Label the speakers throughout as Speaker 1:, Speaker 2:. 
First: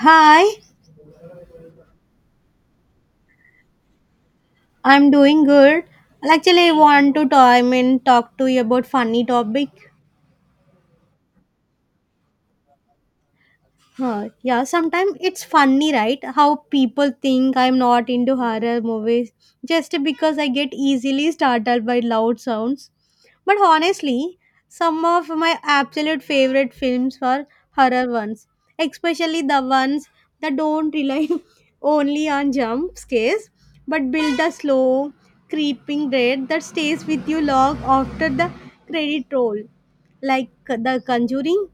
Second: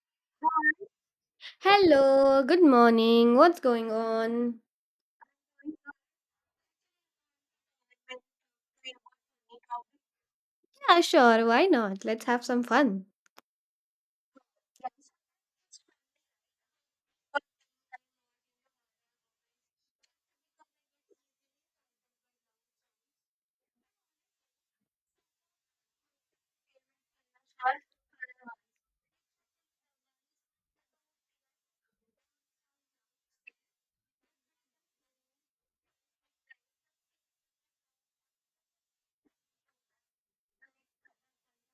Speaker 1: Hi,
Speaker 2: Hello, good morning. What's going on?
Speaker 1: I'm doing good. Actually, I want to time and talk to you about funny topic.
Speaker 2: Yeah, sure, why not? Let's have some fun.
Speaker 1: Huh, yeah, sometimes it's funny, right? How people think I'm not into horror movies just because I get easily startled by loud sounds. But honestly, some of my absolute favorite films are horror ones, especially the ones that don't rely only on jump scares but build a slow, creeping dread that stays with you long after the credit roll, like The Conjuring.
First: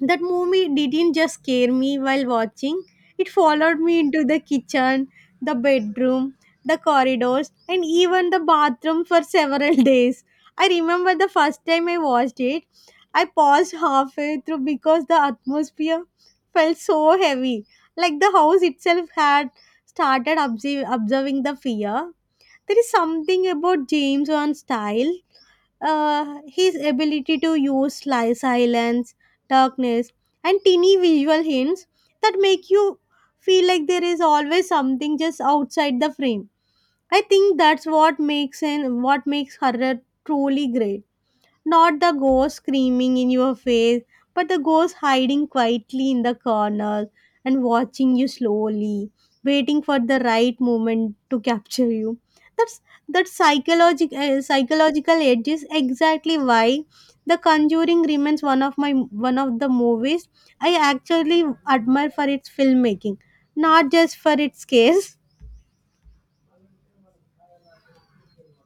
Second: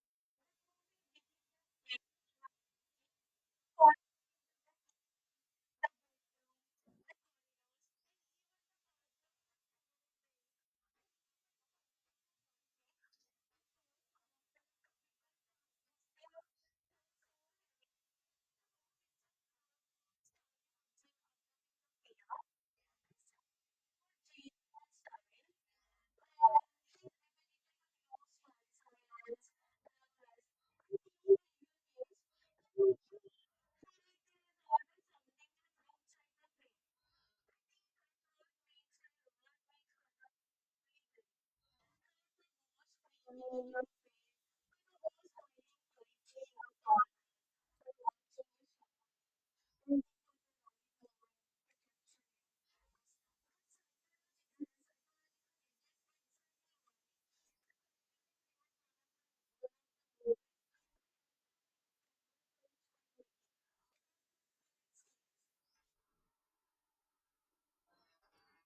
Speaker 1: That movie didn't just scare me while watching, it followed me into the kitchen, the bedroom, the corridors, and even the bathroom for several days. I remember the first time I watched it, I paused halfway through because the atmosphere felt so heavy, like the house itself had started observing the fear. There is something about James Wan's style, his ability to use silence, darkness, and teeny visual hints that make you feel like there is always something just outside the frame. I think that's what makes horror truly great. Not the ghost screaming in your face, but the ghost hiding quietly in the corner and watching you slowly, waiting for the right moment to capture you. That's that psychological psychological edge is exactly why The Conjuring remains one of the movies I actually admire for its filmmaking, not just for its scare.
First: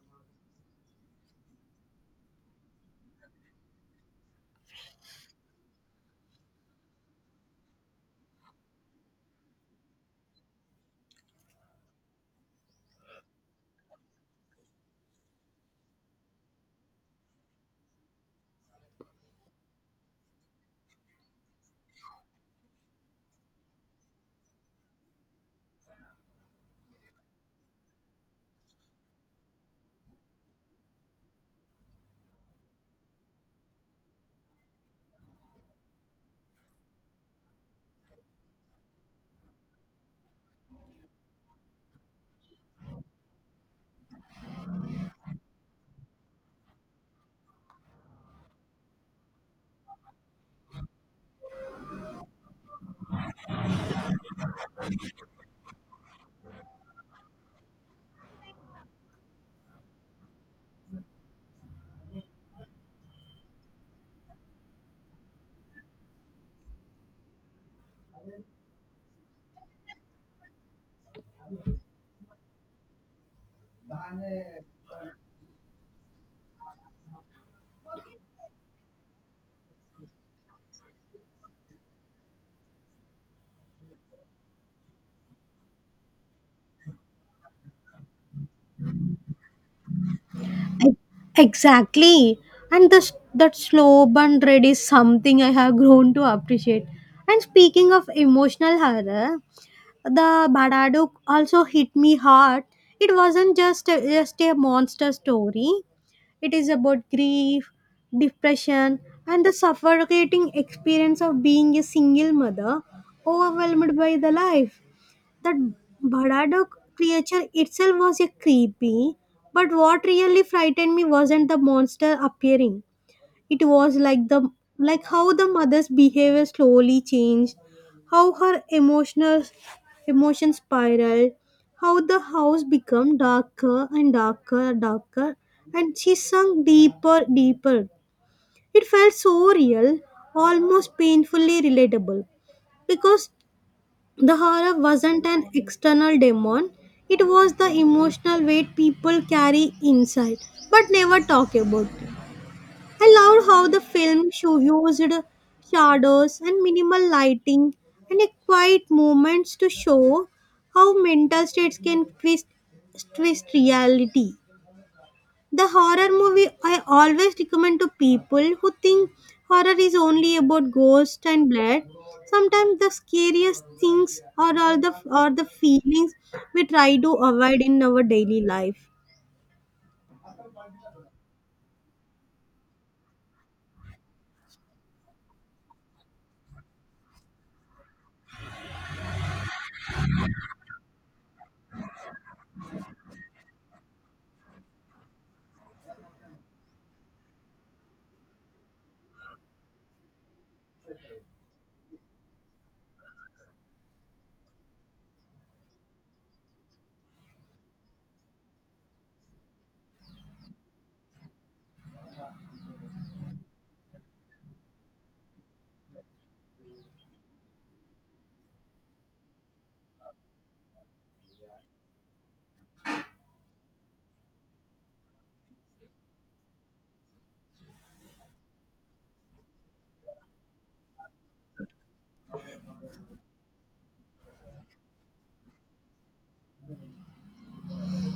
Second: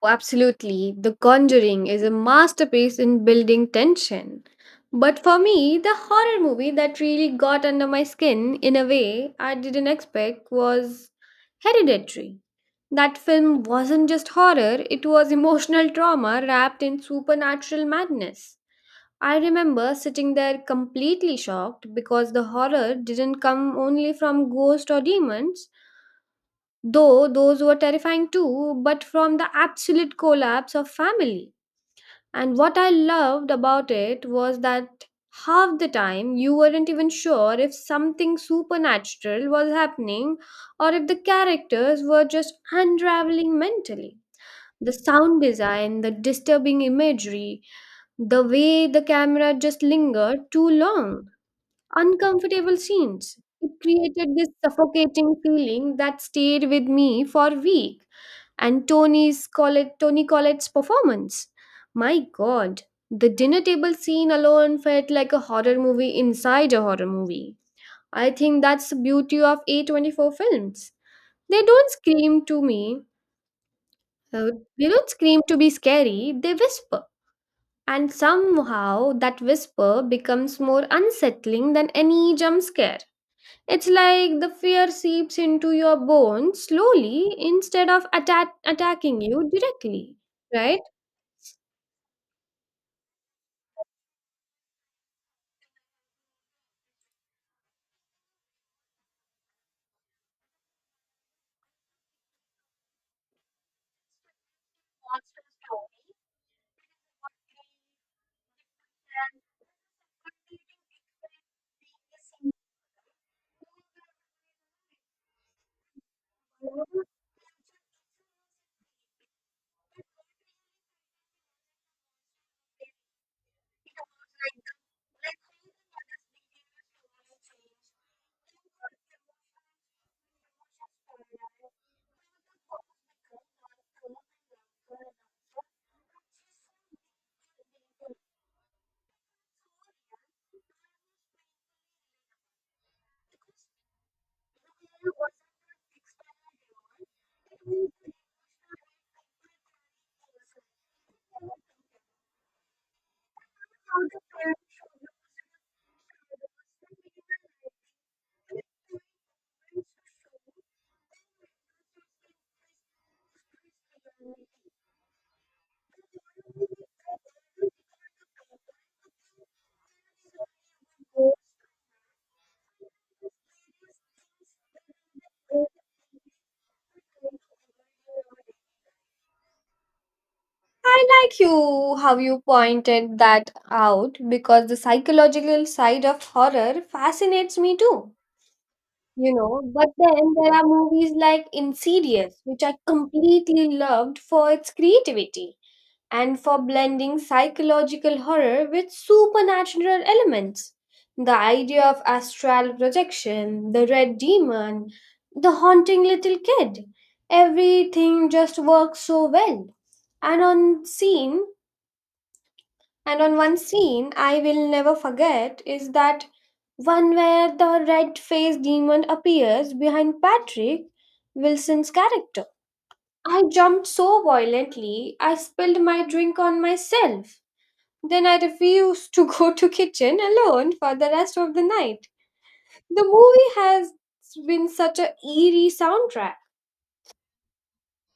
Speaker 2: Oh, absolutely. The Conjuring is a masterpiece in building tension. But for me, the horror movie that really got under my skin in a way I didn't expect was Hereditary. That film wasn't just horror, it was emotional trauma wrapped in supernatural madness. I remember sitting there completely shocked because the horror didn't come only from ghosts or demons, though those were terrifying too, but from the absolute collapse of family. And what I loved about it was that half the time you weren't even sure if something supernatural was happening or if the characters were just unraveling mentally. The sound design, the disturbing imagery, the way the camera just lingered too long, uncomfortable scenes. It created this suffocating feeling that stayed with me for a week. And Tony's Collett, Tony Collette's performance. My god, the dinner table scene alone felt like a horror movie inside a horror movie. I think that's the beauty of A24 films. They don't scream to me, uh, they don't scream to be scary, they whisper. And somehow that whisper becomes more unsettling than any jump scare. It's like the fear seeps into your bones slowly instead of attacking you directly, right?
Speaker 1: E- Exactly. And this that slow burn dread is something I have grown to appreciate. And speaking of emotional horror, the Badaduk also hit me hard. It wasn't just a monster story. It is about grief, depression, and the suffocating experience of being a single mother overwhelmed by the life. The Bhadado creature itself was a creepy, but what really frightened me wasn't the monster appearing. It was like how the mother's behavior slowly changed, how her emotional emotions spiraled, how the house became darker, and she sunk deeper, deeper. It felt so real, almost painfully relatable, because the horror wasn't an external demon, it was the emotional weight people carry inside but never talk about. I loved how the film show used shadows and minimal lighting and a quiet moments to show how mental states can twist reality. The horror movie I always recommend to people who think horror is only about ghosts and blood. Sometimes the scariest things are all the are the feelings we try to avoid in our daily life.
Speaker 2: I like you how you pointed that out because the psychological side of horror fascinates me too. You know, but then there are movies like Insidious, which I completely loved for its creativity and for blending psychological horror with supernatural elements. The idea of astral projection, the red demon, the haunting little kid, everything just works so well. And on scene, and on one scene I will never forget is that one where the red-faced demon appears behind Patrick Wilson's character. I jumped so violently, I spilled my drink on myself. Then I refused to go to kitchen alone for the rest of the night. The movie has been such a eerie soundtrack.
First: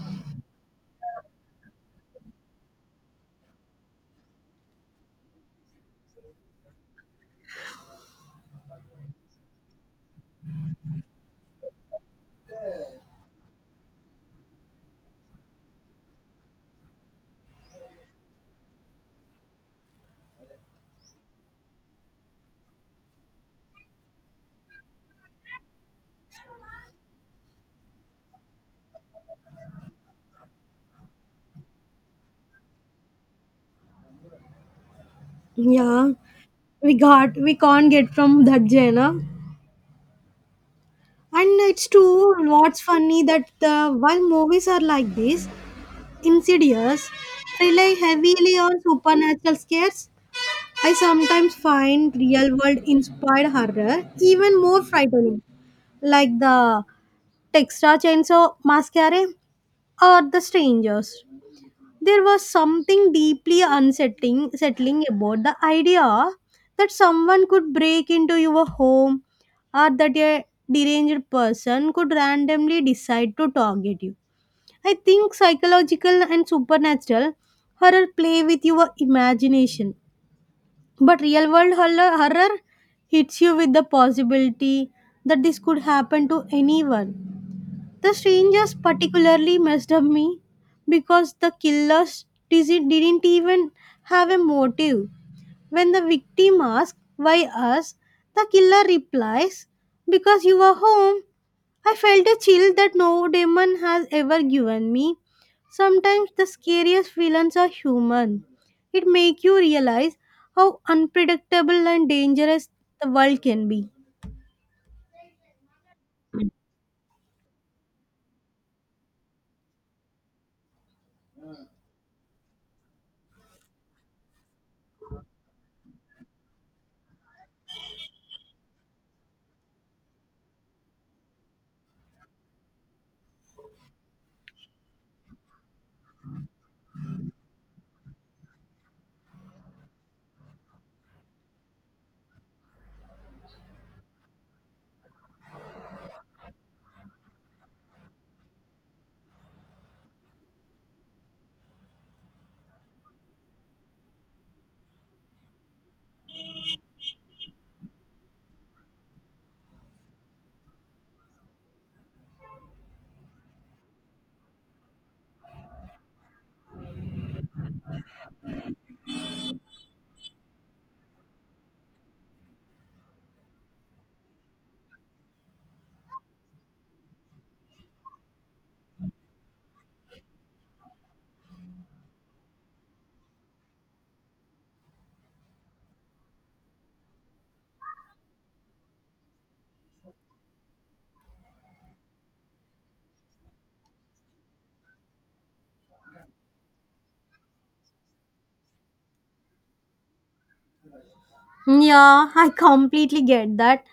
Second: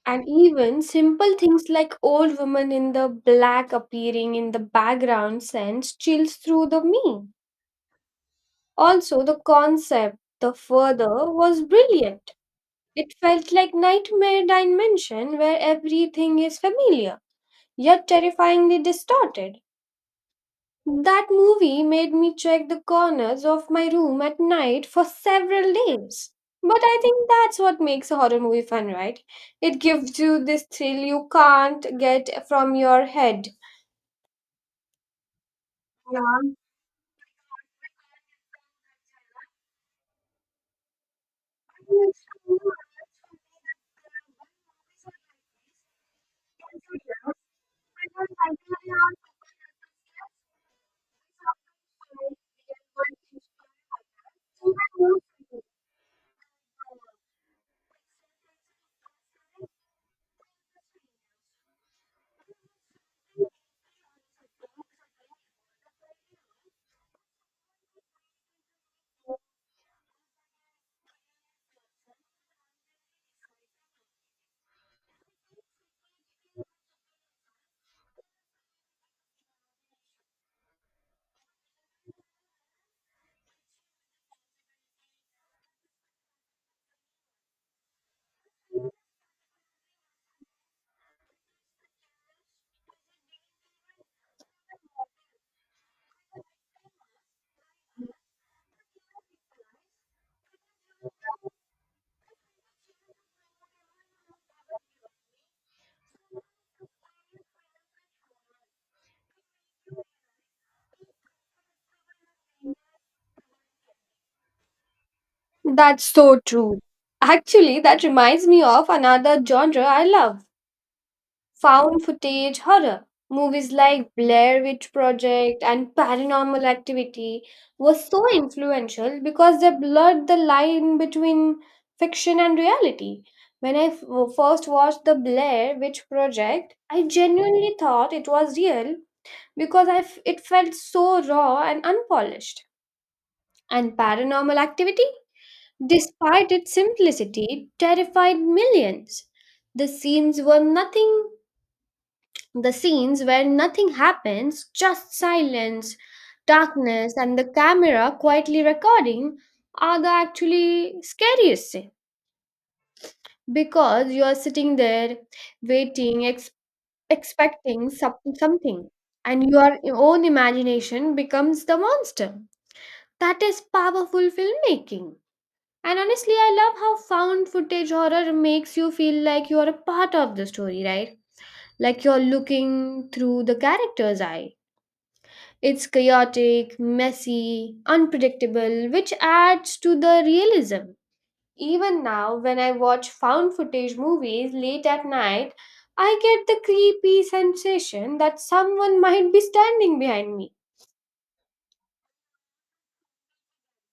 Speaker 2: And even simple things like old woman in the black appearing in the background sends chills through the me. Also, the concept, the further, was brilliant. It felt like nightmare dimension where everything is familiar, yet terrifyingly distorted. That movie made me check the corners of my room at night for several days. But I think that's what makes a horror movie fun, right? It gives you this thrill you can't get from your head.
Speaker 1: Yeah, we can't get from that genre. And it's true. What's funny that the while movies are like this, insidious, rely heavily on supernatural scares, I sometimes find real world inspired horror even more frightening, like the Texas Chainsaw Massacre or The Strangers. There was something deeply unsettling settling about the idea that someone could break into your home, or that a deranged person could randomly decide to target you. I think psychological and supernatural horror play with your imagination, but real world horror hits you with the possibility that this could happen to anyone. The strangers particularly messed up me because the killers didn't even have a motive. When the victim asks, "Why us?" the killer replies, "Because you were home." I felt a chill that no demon has ever given me. Sometimes the scariest villains are human. It makes you realize how unpredictable and dangerous the world can be.
Speaker 2: That's so true. Actually, that reminds me of another genre I love, found footage horror. Movies like Blair Witch Project and Paranormal Activity were so influential because they blurred the line between fiction and reality. When first watched the Blair Witch Project, I genuinely thought it was real because it felt so raw and unpolished. And Paranormal Activity, despite its simplicity, terrified millions. The scenes were nothing the scenes where nothing happens, just silence, darkness, and the camera quietly recording are the actually scariest scene because you are sitting there waiting, ex- expecting something, and your own imagination becomes the monster. That is powerful filmmaking. And honestly, I love how found footage horror makes you feel like you are a part of the story, right? Like you're looking through the character's eye. It's chaotic, messy, unpredictable, which adds to the realism. Even now, when I watch found footage movies late at night, I get the creepy sensation that someone might be standing behind me.
Speaker 1: Yeah, I completely get that.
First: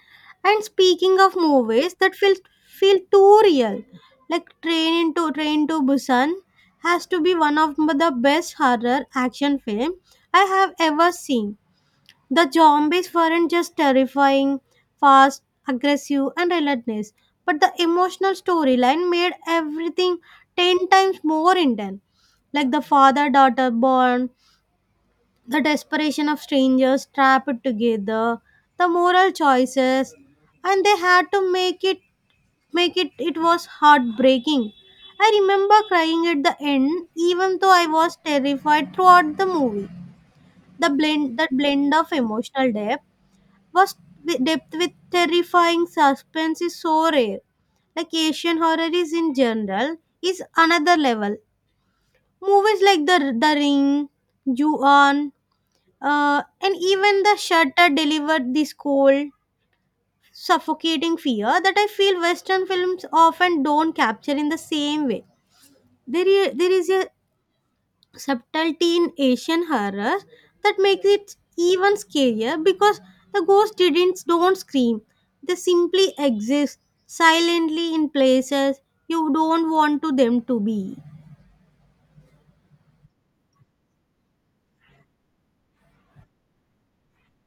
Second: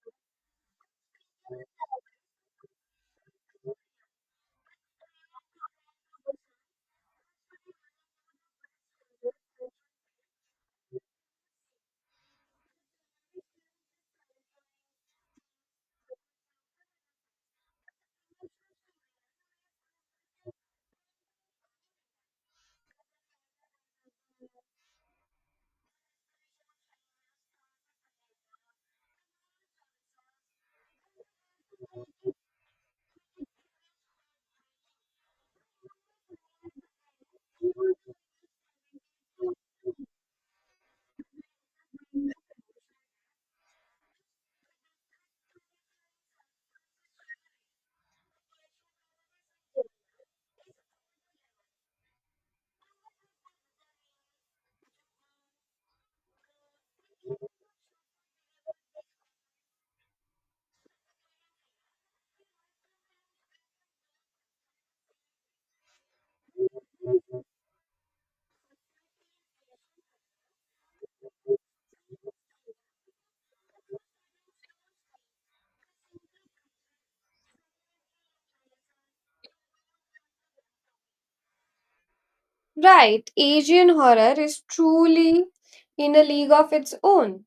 Speaker 1: And speaking of movies that feel too real, like Train to Busan has to be one of the best horror action film I have ever seen. The zombies weren't just terrifying, fast, aggressive, and relentless, but the emotional storyline made everything 10 times more intense. Like the father daughter bond, the desperation of strangers trapped together, the moral choices, and they had to make it it was heartbreaking. I remember crying at the end even though I was terrified throughout the movie. The blend that blend of emotional depth was with depth with terrifying suspense is so rare. Like Asian horror is in general is another level. Movies like The Ring, Ju-on, and even The Shutter delivered this cold, suffocating fear that I feel Western films often don't capture in the same way. There is a subtlety in Asian horror that makes it even scarier because the ghosts didn't don't scream. They simply exist silently in places you don't want to them to be.
Speaker 2: Right, Asian horror is truly in a league of its own.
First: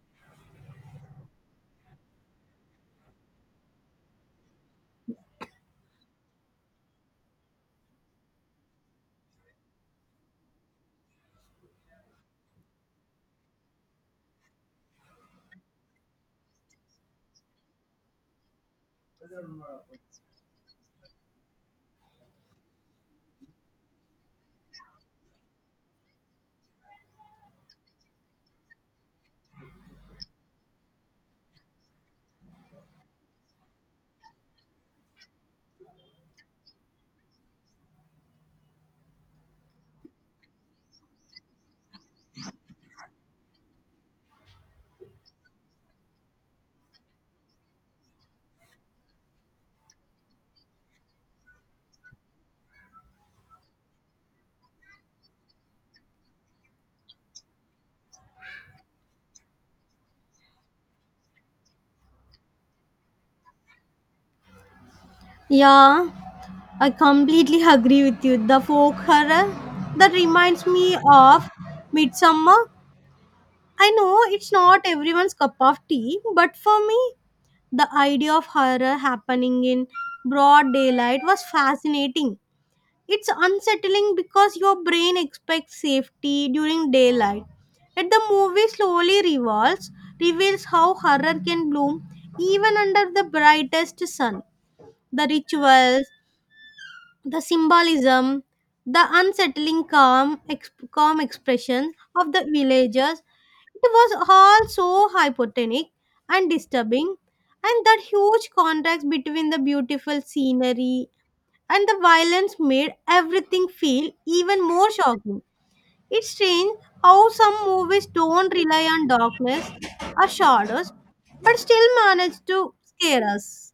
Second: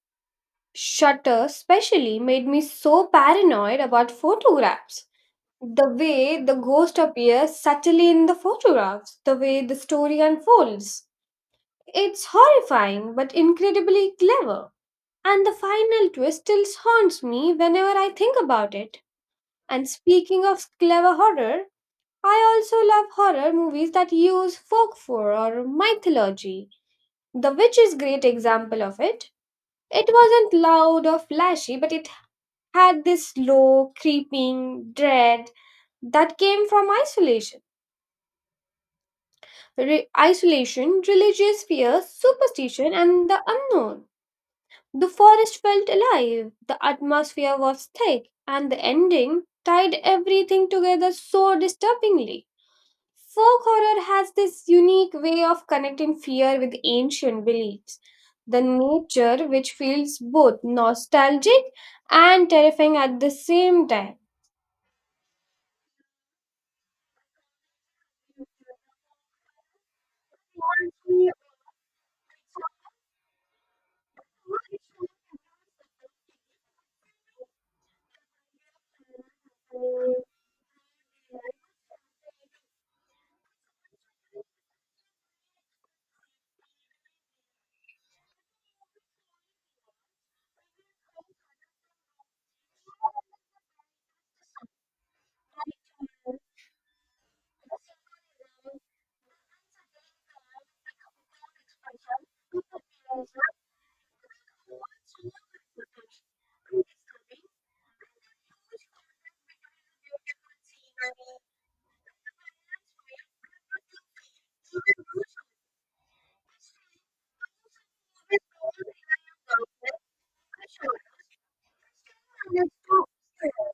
Speaker 2: Shutter, specially, made me so paranoid about photographs. The way the ghost appears subtly in the photographs, the way the story unfolds. It's horrifying but incredibly clever. And the final twist still haunts me whenever I think about it. And speaking of clever horror, I also love horror movies that use folklore or mythology. The Witch is great example of it. It wasn't loud or flashy, but it had this low, creeping dread that came from isolation. Isolation, religious fear, superstition, and the unknown. The forest felt alive, the atmosphere was thick, and the ending tied everything together so disturbingly. Folk horror has this unique way of connecting fear with ancient beliefs. The nature which feels both nostalgic and terrifying at the same time.
Speaker 1: Yeah, I completely agree with you. The folk horror, that reminds me of Midsummer. I know it's not everyone's cup of tea, but for me, the idea of horror happening in broad daylight was fascinating. It's unsettling because your brain expects safety during daylight. Yet the movie slowly reveals how horror can bloom even under the brightest sun. The rituals, the symbolism, the unsettling calm expression of the villagers. It was all so hypotonic and disturbing, and that huge contrast between the beautiful scenery and the violence made everything feel even more shocking. It's strange how some movies don't rely on darkness or shadows but still manage to scare us.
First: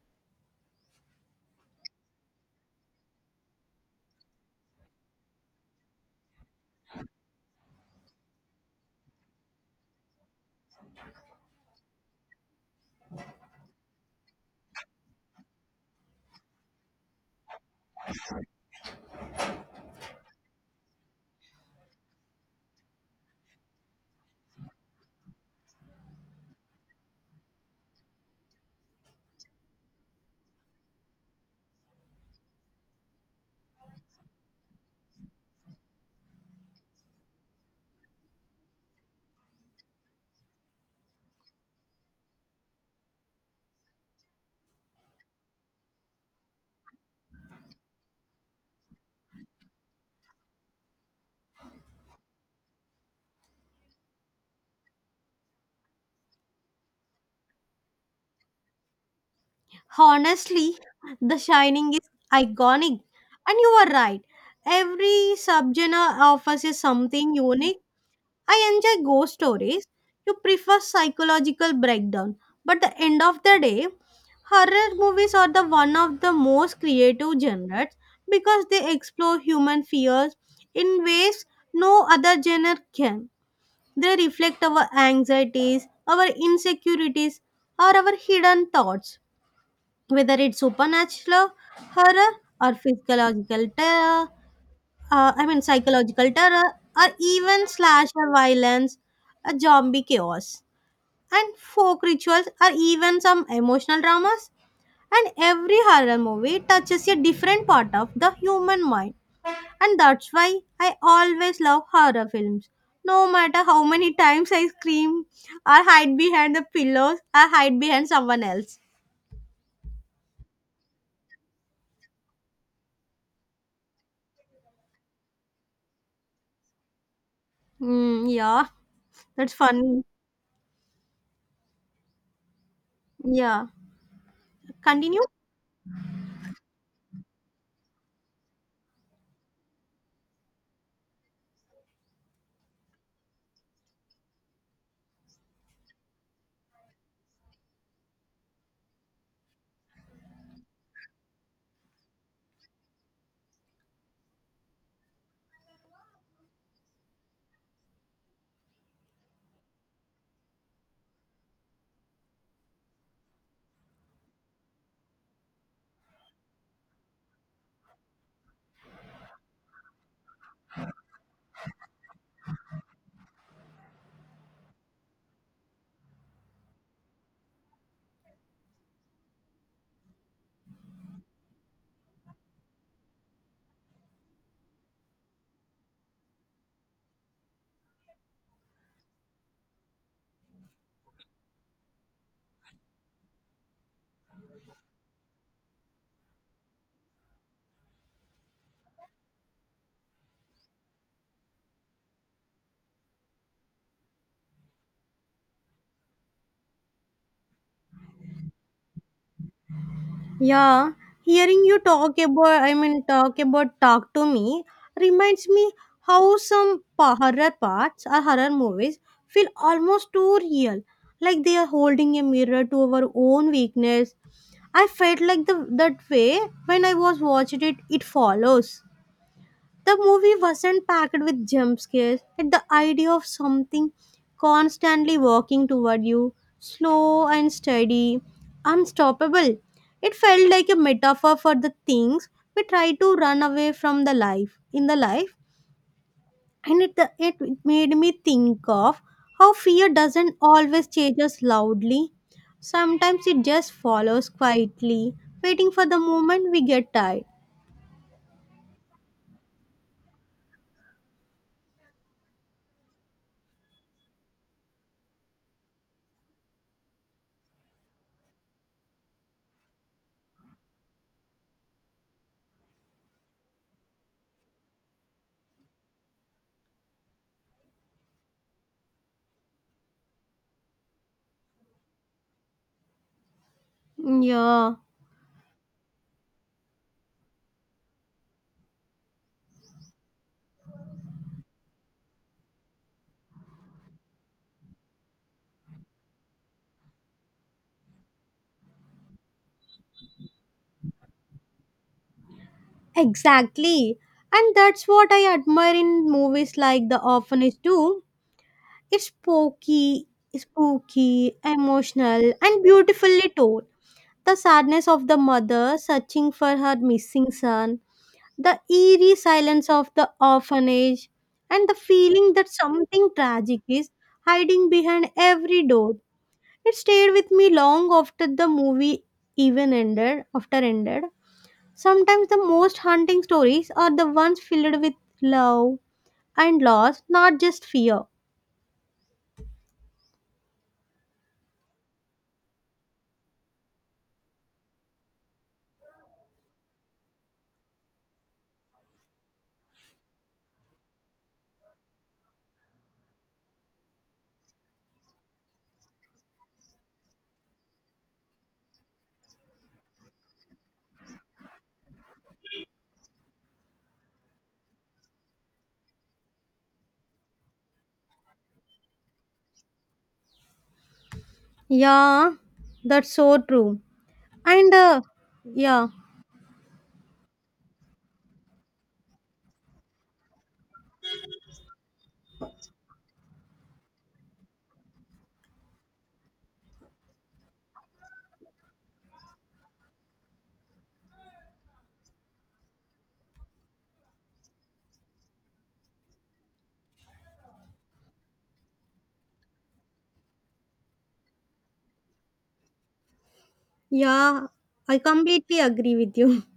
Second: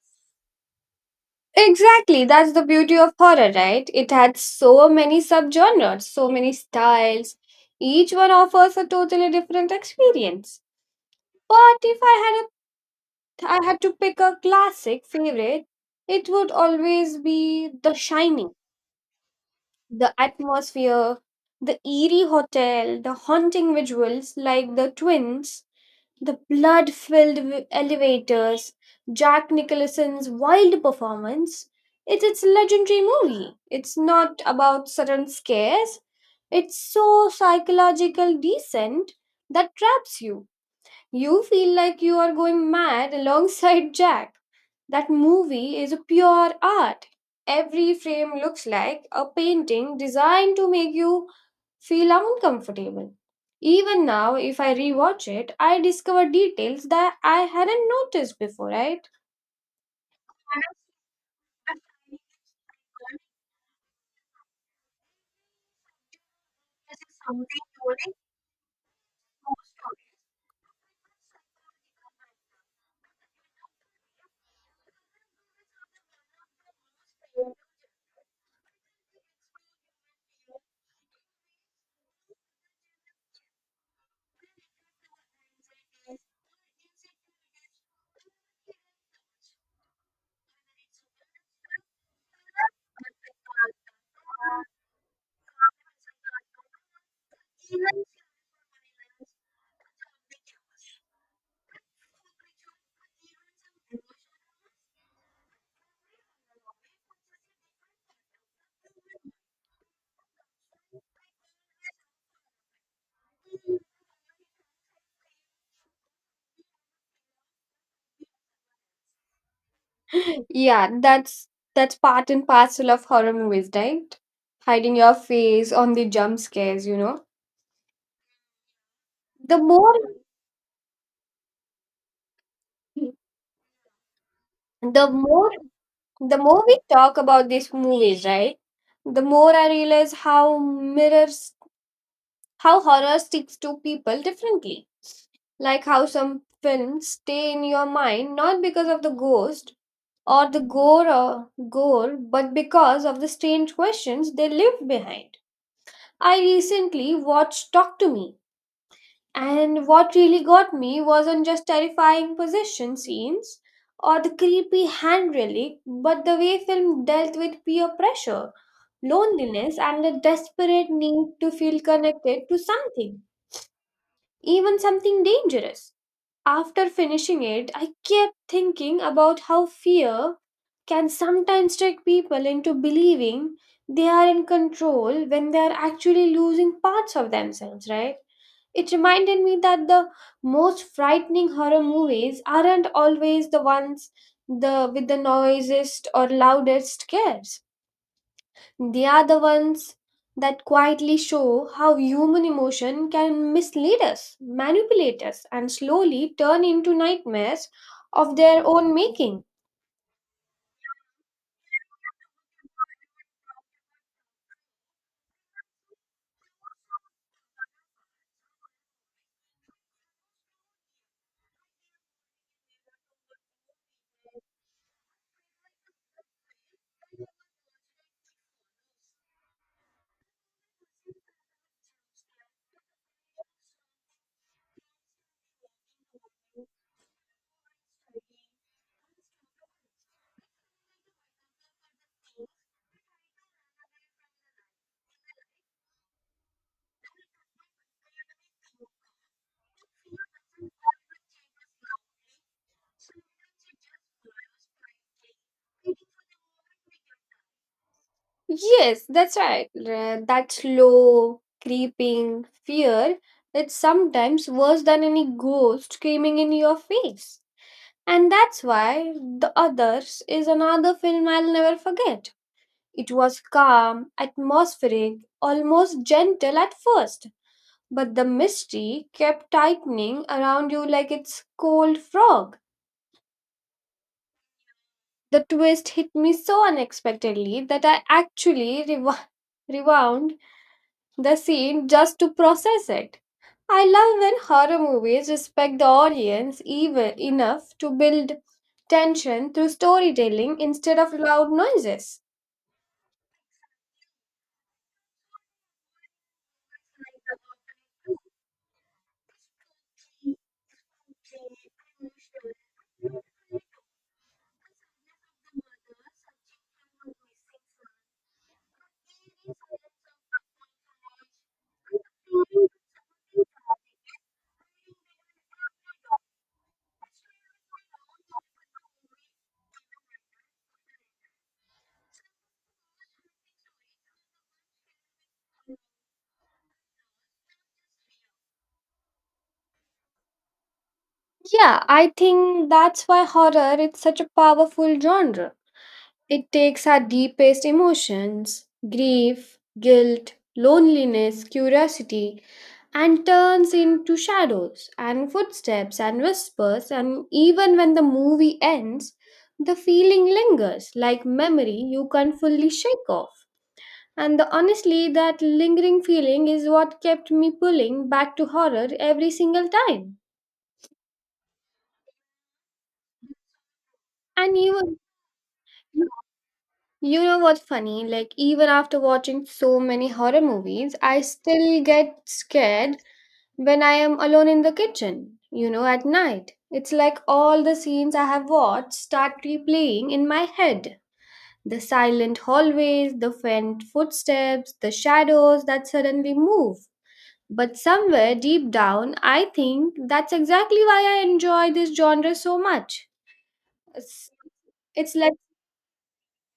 Speaker 2: Exactly, that's the beauty of horror, right? It had so many subgenres, so many styles. Each one offers a totally different experience. But if I had to pick a classic favorite, it would always be The Shining. The atmosphere, the eerie hotel, the haunting visuals like the twins, the blood filled elevators, Jack Nicholson's wild performance. It's its a legendary movie. It's not about sudden scares, it's so psychological decent that traps you. You feel like you are going mad alongside Jack. That movie is a pure art. Every frame looks like a painting designed to make you feel uncomfortable. Even now, if I rewatch it, I discover details that I hadn't noticed before, right?
Speaker 1: Honestly, The Shining is iconic, and you are right. Every subgenre offers you something unique. I enjoy ghost stories. You prefer psychological breakdown. But the end of the day, horror movies are the one of the most creative genres because they explore human fears in ways no other genre can. They reflect our anxieties, our insecurities, or our hidden thoughts. Whether it's supernatural horror or physiological terror, I mean psychological terror, or even slasher violence, a zombie chaos. And folk rituals or even some emotional dramas. And every horror movie touches a different part of the human mind. And that's why I always love horror films. No matter how many times I scream or hide behind the pillows or hide behind someone else.
Speaker 2: Yeah, that's part and parcel of horror movies, right? Hiding your face on the jump scares, you know.
Speaker 1: Mm, yeah, that's
Speaker 2: The more
Speaker 1: funny. Yeah.
Speaker 2: the
Speaker 1: Continue.
Speaker 2: more the more we talk about these movies, right? The more I realize how horror sticks to people differently. Like how some films stay in your mind not because of the ghost or the gore, but because of the strange questions they leave behind. I recently watched Talk to Me, and what really got me wasn't just terrifying possession scenes or the creepy hand relic, but the way film dealt with peer pressure, loneliness, and the desperate need to feel connected to something, even something dangerous. After finishing it, I kept thinking about how fear can sometimes trick people into believing they are in control when they are actually losing parts of themselves, right? It reminded me that the most frightening horror movies aren't always the ones the with the noisiest or loudest scares. They are the ones that quietly show how human emotion can mislead us, manipulate us, and slowly turn into nightmares of their own making.
Speaker 1: Yeah, hearing you I mean, talk about Talk to Me reminds me how some horror parts or horror movies feel almost too real, like they are holding a mirror to our own weakness. I felt like that way when I was watching it, it follows. The movie wasn't packed with jump scares, but the idea of something constantly walking toward you, slow and steady, unstoppable. It felt like a metaphor for the things we try to run away from the life, and it made me think of how fear doesn't always chase us loudly. Sometimes it just follows quietly, waiting for the moment we get tired.
Speaker 2: Yes, that's right. That slow, creeping fear is sometimes worse than any ghost screaming in your face. And that's why The Others is another film I'll never forget. It was calm, atmospheric, almost gentle at first, but the mystery kept tightening around you like it's cold frog.
Speaker 1: Yeah.
Speaker 2: The twist hit me so unexpectedly that I actually rewound the scene just to process it. I love when horror movies respect the audience even enough to build tension through storytelling instead of loud noises.
Speaker 1: Exactly. And that's what I admire in movies like The Orphanage too. It's spooky, emotional, and beautifully told. The sadness of the mother searching for her missing son, the eerie silence of the orphanage, and the feeling that something tragic is hiding behind every door. It stayed with me long after the movie after ended. Sometimes the most haunting stories are the ones filled with love and loss, not just fear.
Speaker 2: Yeah, I think that's why horror is such a powerful genre. It takes our deepest emotions, grief, guilt, loneliness, curiosity, and turns into shadows and footsteps and whispers. And even when the movie ends, the feeling lingers like memory you can't fully shake off. And the, honestly, that lingering feeling is what kept me pulling back to horror every single time.
Speaker 1: Yeah, that's so true.
Speaker 2: And
Speaker 1: And
Speaker 2: even,
Speaker 1: uh, yeah,
Speaker 2: you know what's funny? Like, even after watching so many horror movies, I still get scared when I am alone in the kitchen, you know, at night. It's like all the scenes I have watched start replaying in my head. The silent hallways, the faint footsteps, the shadows that suddenly move. But somewhere deep down, I think that's exactly why I enjoy this genre so much. It's,
Speaker 1: yeah, I
Speaker 2: it's like,
Speaker 1: completely agree with you.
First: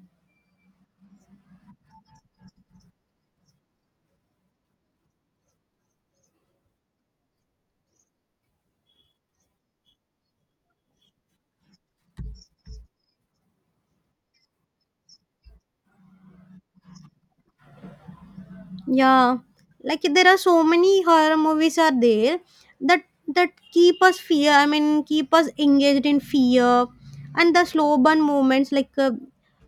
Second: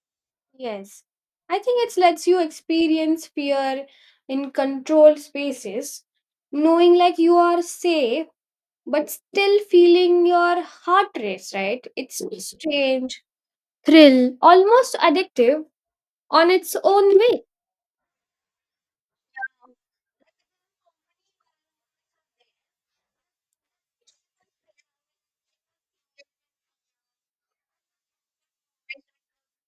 Speaker 2: yes. I think it lets you experience fear in controlled spaces, knowing like you are safe, but still feeling your heart race, right? It's strange, thrill, almost addictive on its own way.
Speaker 1: Yeah, like there are so many horror movies are there that that keep us fear. I mean, keep us engaged in fear, and the slow burn moments like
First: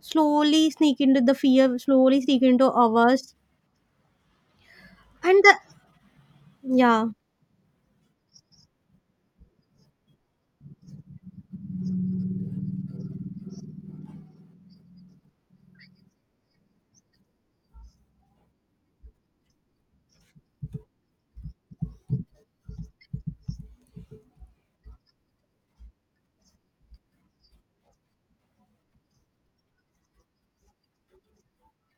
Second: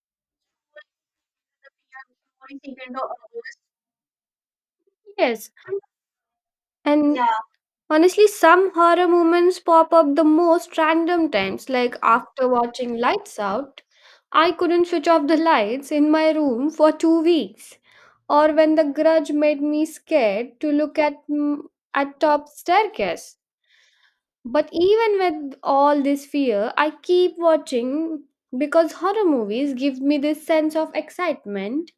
Speaker 1: slowly sneak into the fear, slowly sneak into ours, and
Speaker 2: Yes.
Speaker 1: the yeah.
Speaker 2: And honestly, some horror moments pop up the most random times, like after watching Lights Out. I couldn't switch off the lights in my room for 2 weeks. Or when the grudge made me scared to look at at top staircase, but even with all this fear, I keep watching because horror movies give me this sense of excitement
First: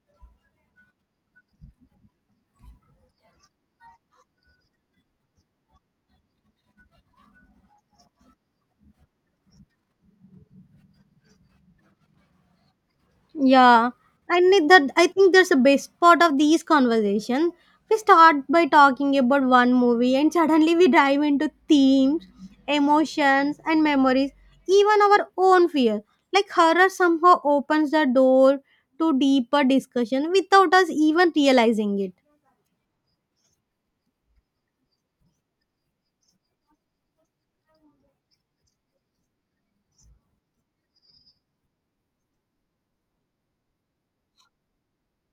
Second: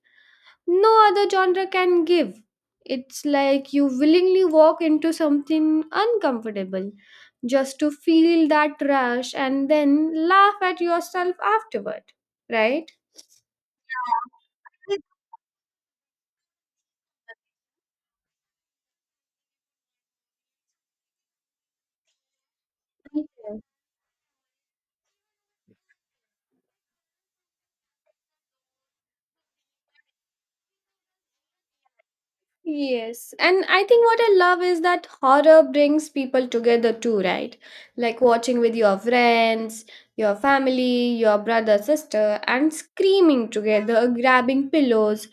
Speaker 2: no other genre can give. It's like you willingly walk into something uncomfortable just to feel that rush and then laugh at yourself afterward, right?
Speaker 1: Yeah, and it, that I think that's the best part of these conversations. We start by talking about one movie, and suddenly we dive into themes, emotions, and memories, even our own fear. Like horror somehow opens the door to deeper discussion without us even realizing it.
Speaker 2: Yes, and I think what I love is that horror brings people together too, right? Like watching with your friends, your family, your brother, sister, and screaming together, grabbing pillows,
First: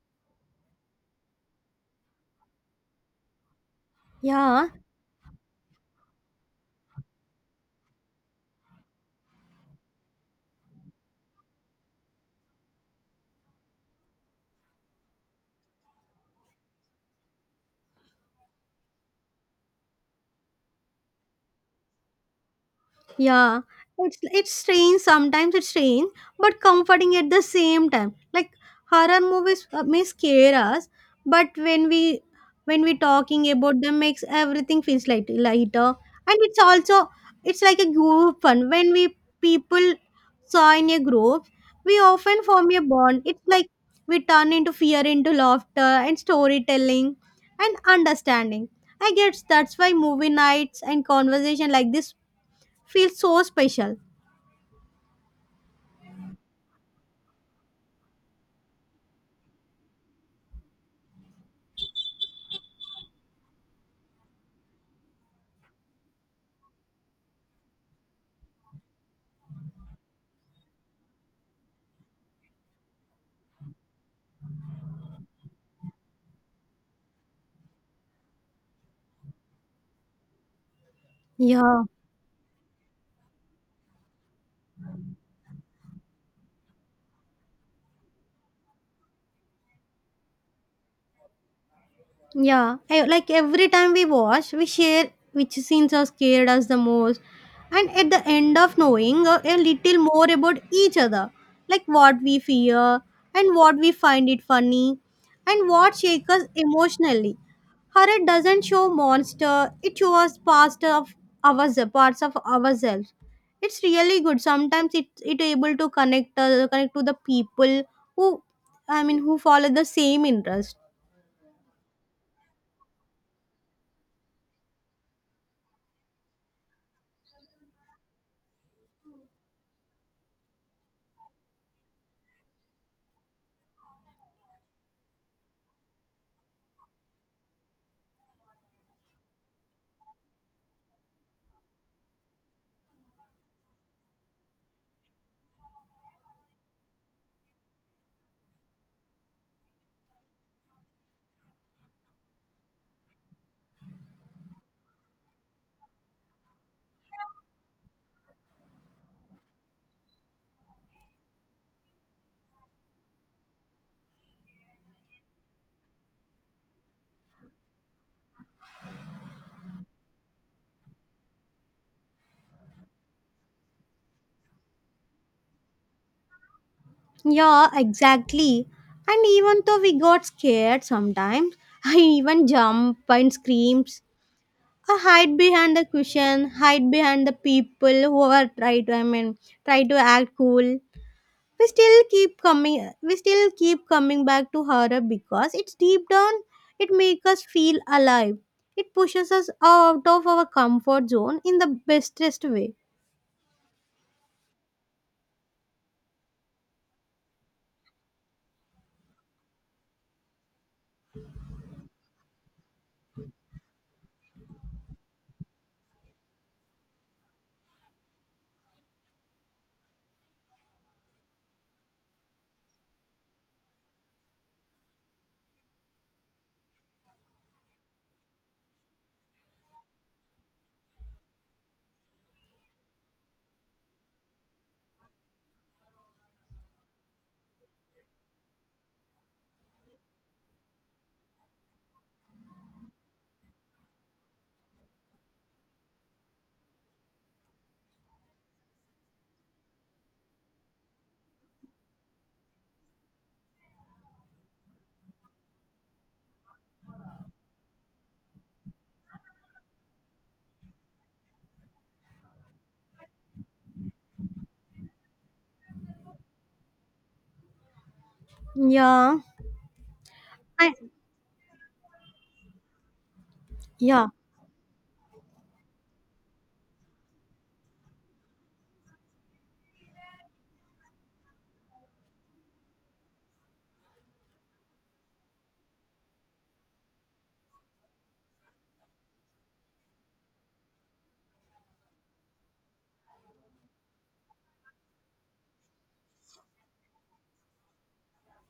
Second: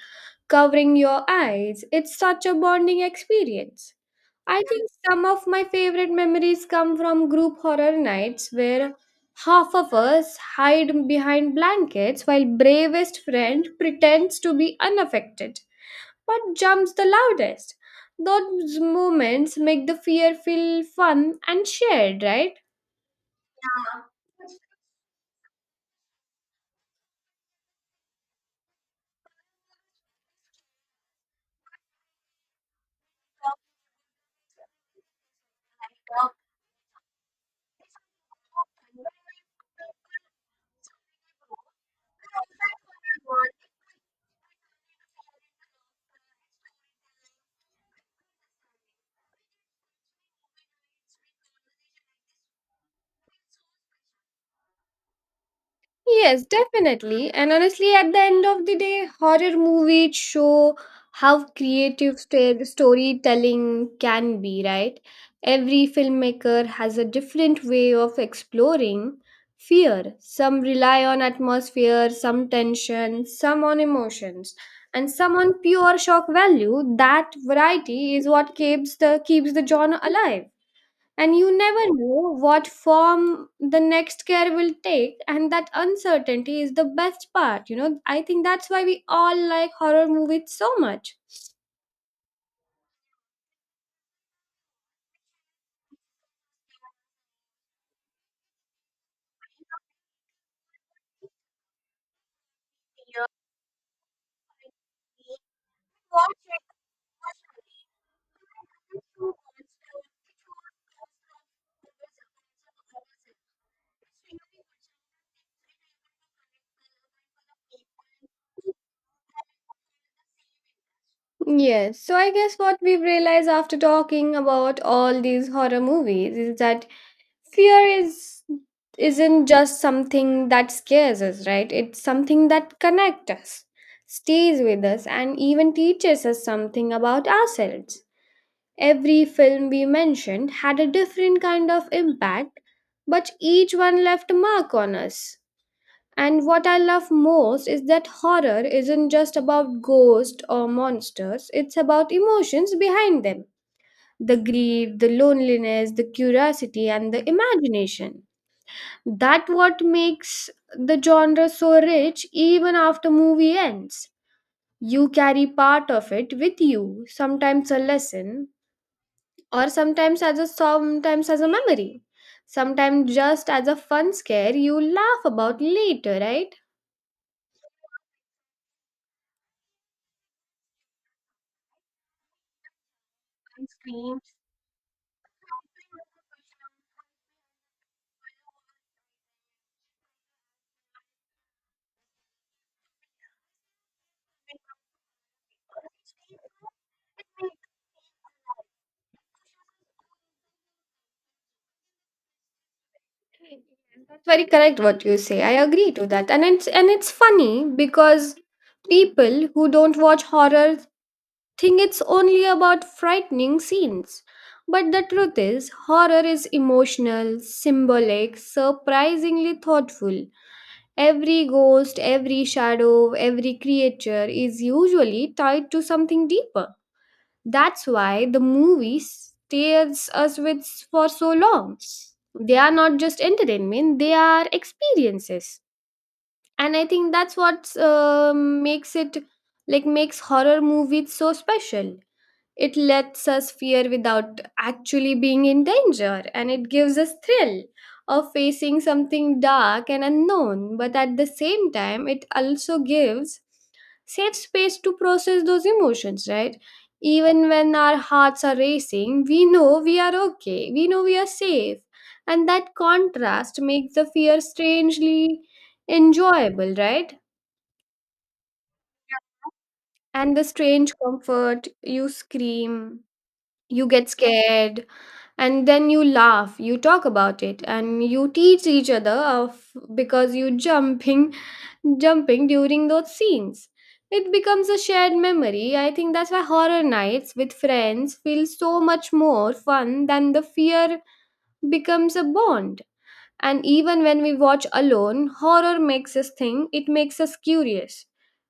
Speaker 2: covering your eyes. It's such a bonding experience. I
Speaker 1: Yeah,
Speaker 2: think some of my favorite memories come from group horror nights where half of us hide behind blankets while bravest friend pretends to be unaffected but jumps the loudest. Those moments make the fear feel fun and shared, right?
Speaker 1: Yeah, it's it's strange. Sometimes it's strange, but comforting at the same time. Like horror movies may scare us, but when we talking about them, makes everything feels lighter. And it's also it's like a group fun. When we people saw in a group, we often form a bond. It's like we turn into fear into laughter and storytelling and understanding. I guess that's why movie nights and conversation like this feels so special.
Speaker 2: Yes, definitely. And honestly, at the end of the day, horror movies show how creative storytelling can be, right? Every filmmaker has a different way of exploring fear. Some rely on atmosphere, some tension, some on emotions, and some on pure shock value. That variety is what keeps the genre alive. And you
Speaker 1: Yeah.
Speaker 2: never know what form the next care will take, and that uncertainty is the best part. You know, I think that's why we all like horror movies so much.
Speaker 1: Like every time we watch, we share which scenes are scared us the most, and at the end of knowing a little more about each other, like what we fear and what we find it funny, and what shakes us emotionally. Horror doesn't show monster; it shows parts of ourselves. It's really good. Sometimes it able to connect connect to the people who, I mean, who follow the same interest.
Speaker 2: Yes, so I guess what we've realized after talking about all these horror movies is that fear is isn't just something that scares us, right? It's something that connects us, stays with us, and even teaches us something about ourselves. Every film we mentioned had a different kind of impact, but each one left a mark on us. And what I love most is that horror isn't just about ghosts or monsters, it's about emotions behind them, the grief, the loneliness, the curiosity, and the imagination. That what makes the genre so rich even after movie ends. You carry part of it with you, sometimes a lesson, or sometimes as a memory, sometimes just as a fun scare you laugh about later, right?
Speaker 1: Yeah, exactly. And even though we got scared sometimes, I even jump and screams. I hide behind the cushion, hide behind the people who are try to I mean try to act cool. We still keep coming back to horror because it's deep down it makes us feel alive. It pushes us out of our comfort zone in the bestest way.
Speaker 2: Very correct what you say, I agree to that, and it's funny because people who don't watch horror think it's only about frightening scenes, but the truth is horror is emotional, symbolic, surprisingly thoughtful. Every ghost, every shadow, every creature is usually tied to something deeper. That's why the movie stays us with for so long. They are not just entertainment, they are experiences. And I think that's what makes it like makes horror movies so special. It lets us fear without actually being in danger, and it gives us thrill of facing something dark and unknown. But at the same time, it also gives safe space to process those emotions, right? Even when our hearts are racing, we know we are okay, we know we are safe. And that contrast makes the fear strangely enjoyable, right?
Speaker 1: Yeah.
Speaker 2: And the
Speaker 1: I,
Speaker 2: strange comfort, you scream, you
Speaker 1: yeah.
Speaker 2: get scared, and then you laugh, you talk about it, and you teach each other of because you jumping, jumping during those scenes, it becomes a shared memory. I think that's why horror nights with friends feel so much more fun than the fear becomes a bond. And even when we watch alone, horror makes us think, it makes us curious.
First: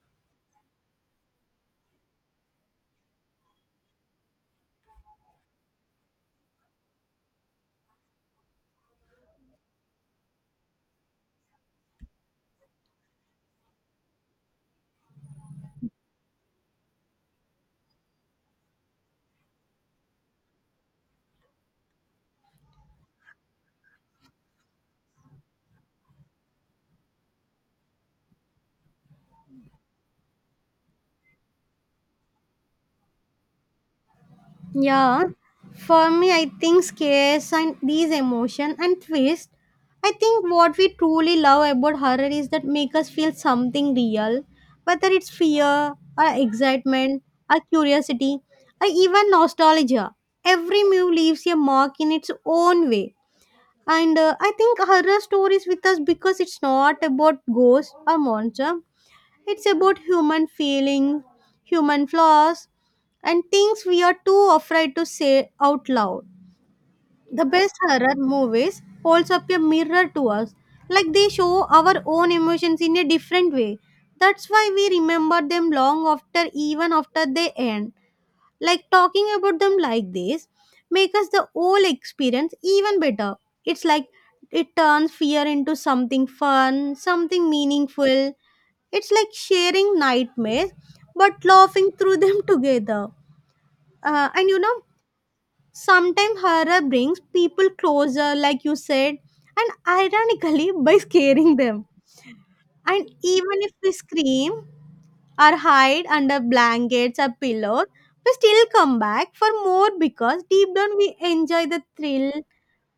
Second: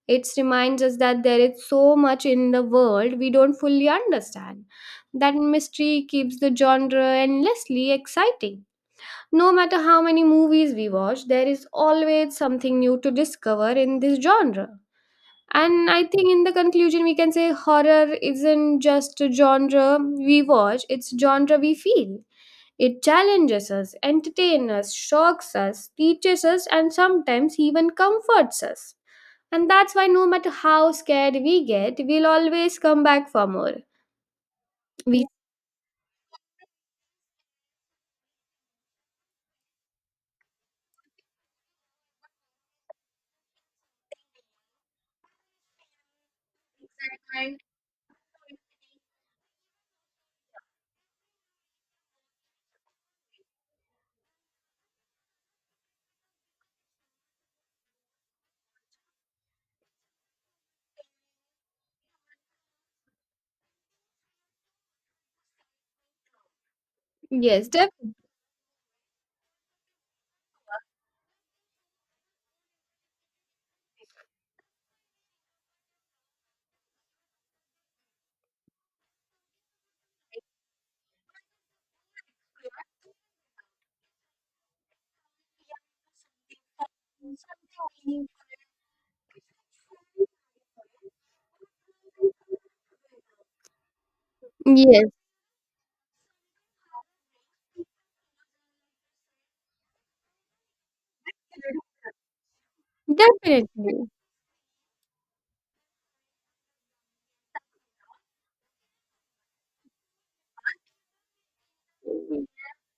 Speaker 2: It reminds us that there is so much in the world we don't fully understand. That mystery keeps the genre endlessly exciting. No matter how many movies we watch, there is always something new to discover in this genre. And I think in the conclusion, we can say horror isn't just a genre we watch, it's genre we feel. It challenges us, entertains us, shocks us, teaches us, and sometimes even comforts us. And that's why no matter how scared we get, we'll always come back for more.
Speaker 1: Yeah,
Speaker 2: We
Speaker 1: for me, I think scares and these emotion and twist. I think what we truly love about horror is that make us feel something real, whether it's fear or excitement or curiosity or even nostalgia. Every move leaves a mark in its own way. And I think horror stories with us because it's not about ghosts or monster. It's about human feeling, human flaws, and things we are too afraid to say out loud. The
Speaker 2: Yes,
Speaker 1: best horror movies holds up a mirror to us, like they show our own emotions in a different way. That's why we remember them long after, even after they end. Like talking about them like this make us the whole experience even better. It's like it turns fear into something fun, something meaningful, it's like sharing nightmares but laughing through them together. And you know,
Speaker 2: yes,
Speaker 1: sometimes horror brings people closer, like you said, and ironically by scaring them. And even if we
Speaker 2: definitely.
Speaker 1: scream or hide under blankets or pillows, we still come back for more because deep down we enjoy the thrill.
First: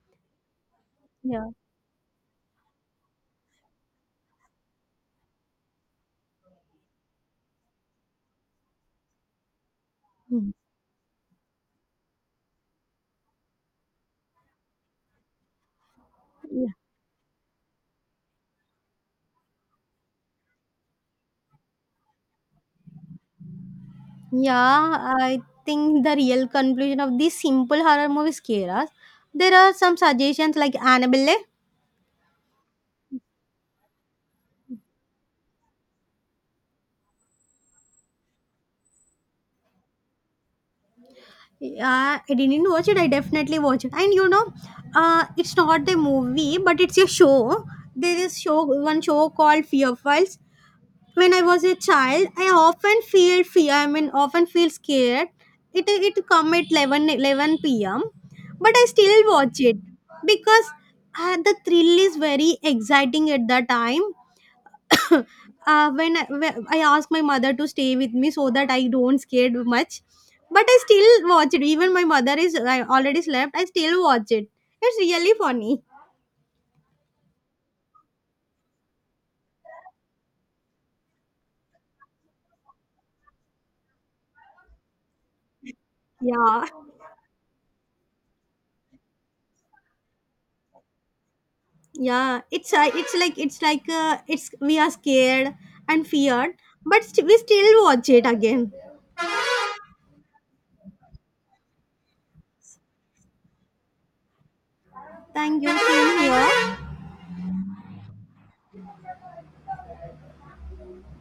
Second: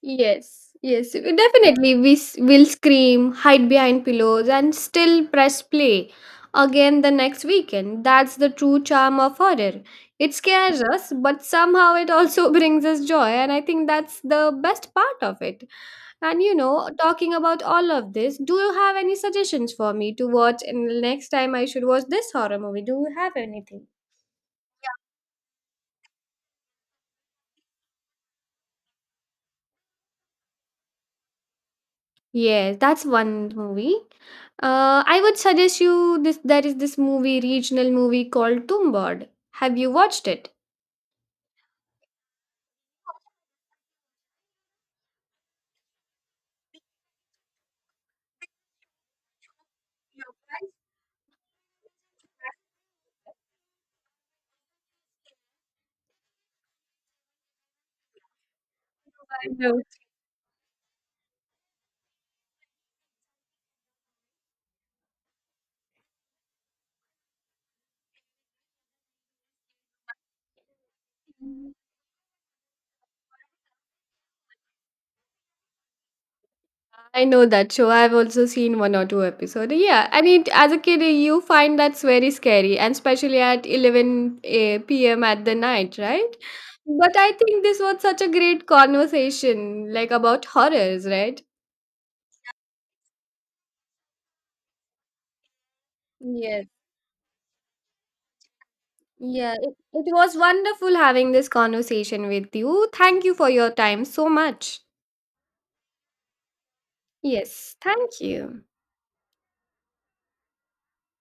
Speaker 2: Yes, yes,
Speaker 1: Yeah.
Speaker 2: definitely. Will scream, hide behind pillows, and still press play again the next weekend. That's the true charm of horror. It
Speaker 1: Mm.
Speaker 2: scares us, but somehow it also brings us joy, and I think that's the best part of it. And you
Speaker 1: Yeah,
Speaker 2: know, talking about all of this, do you have any suggestions for me to watch in the next time I should watch this horror movie? Do you have anything?
Speaker 1: Yeah, I think the real conclusion of these simple horror movies scare us. There are some suggestions like Annabelle.
Speaker 2: Yes, that's one movie. I would suggest you this. There is this movie, regional movie called Tumbad. Have you watched it?
Speaker 1: Yeah, I didn't watch it. I definitely watch it. And you know, it's not the movie, but it's a show. There is show one show called Fear Files. When I was a child, I often feel fear. I mean, often feel scared. It come at 11 p.m. But I still
Speaker 2: I
Speaker 1: watch it
Speaker 2: know.
Speaker 1: because the thrill is very exciting at that time. When I asked my mother to stay with me so that I don't scared much, but I still watch it. Even my mother is I already slept. I still watch it. It's really funny.
Speaker 2: I know that show. I've also seen one or two episodes. Yeah, and it, as a kid you find that's very scary, and especially at eleven p m at the night, right?
Speaker 1: Yeah,
Speaker 2: But I think this was such a great conversation, like about horrors, right?
Speaker 1: yeah. It's it's we are scared and feared,
Speaker 2: Yes.
Speaker 1: but we still watch it again.
Speaker 2: Yeah, it was wonderful having this conversation with you. Thank you for your time so much.
Speaker 1: Thank you. Same here.
Speaker 2: Yes, thank you.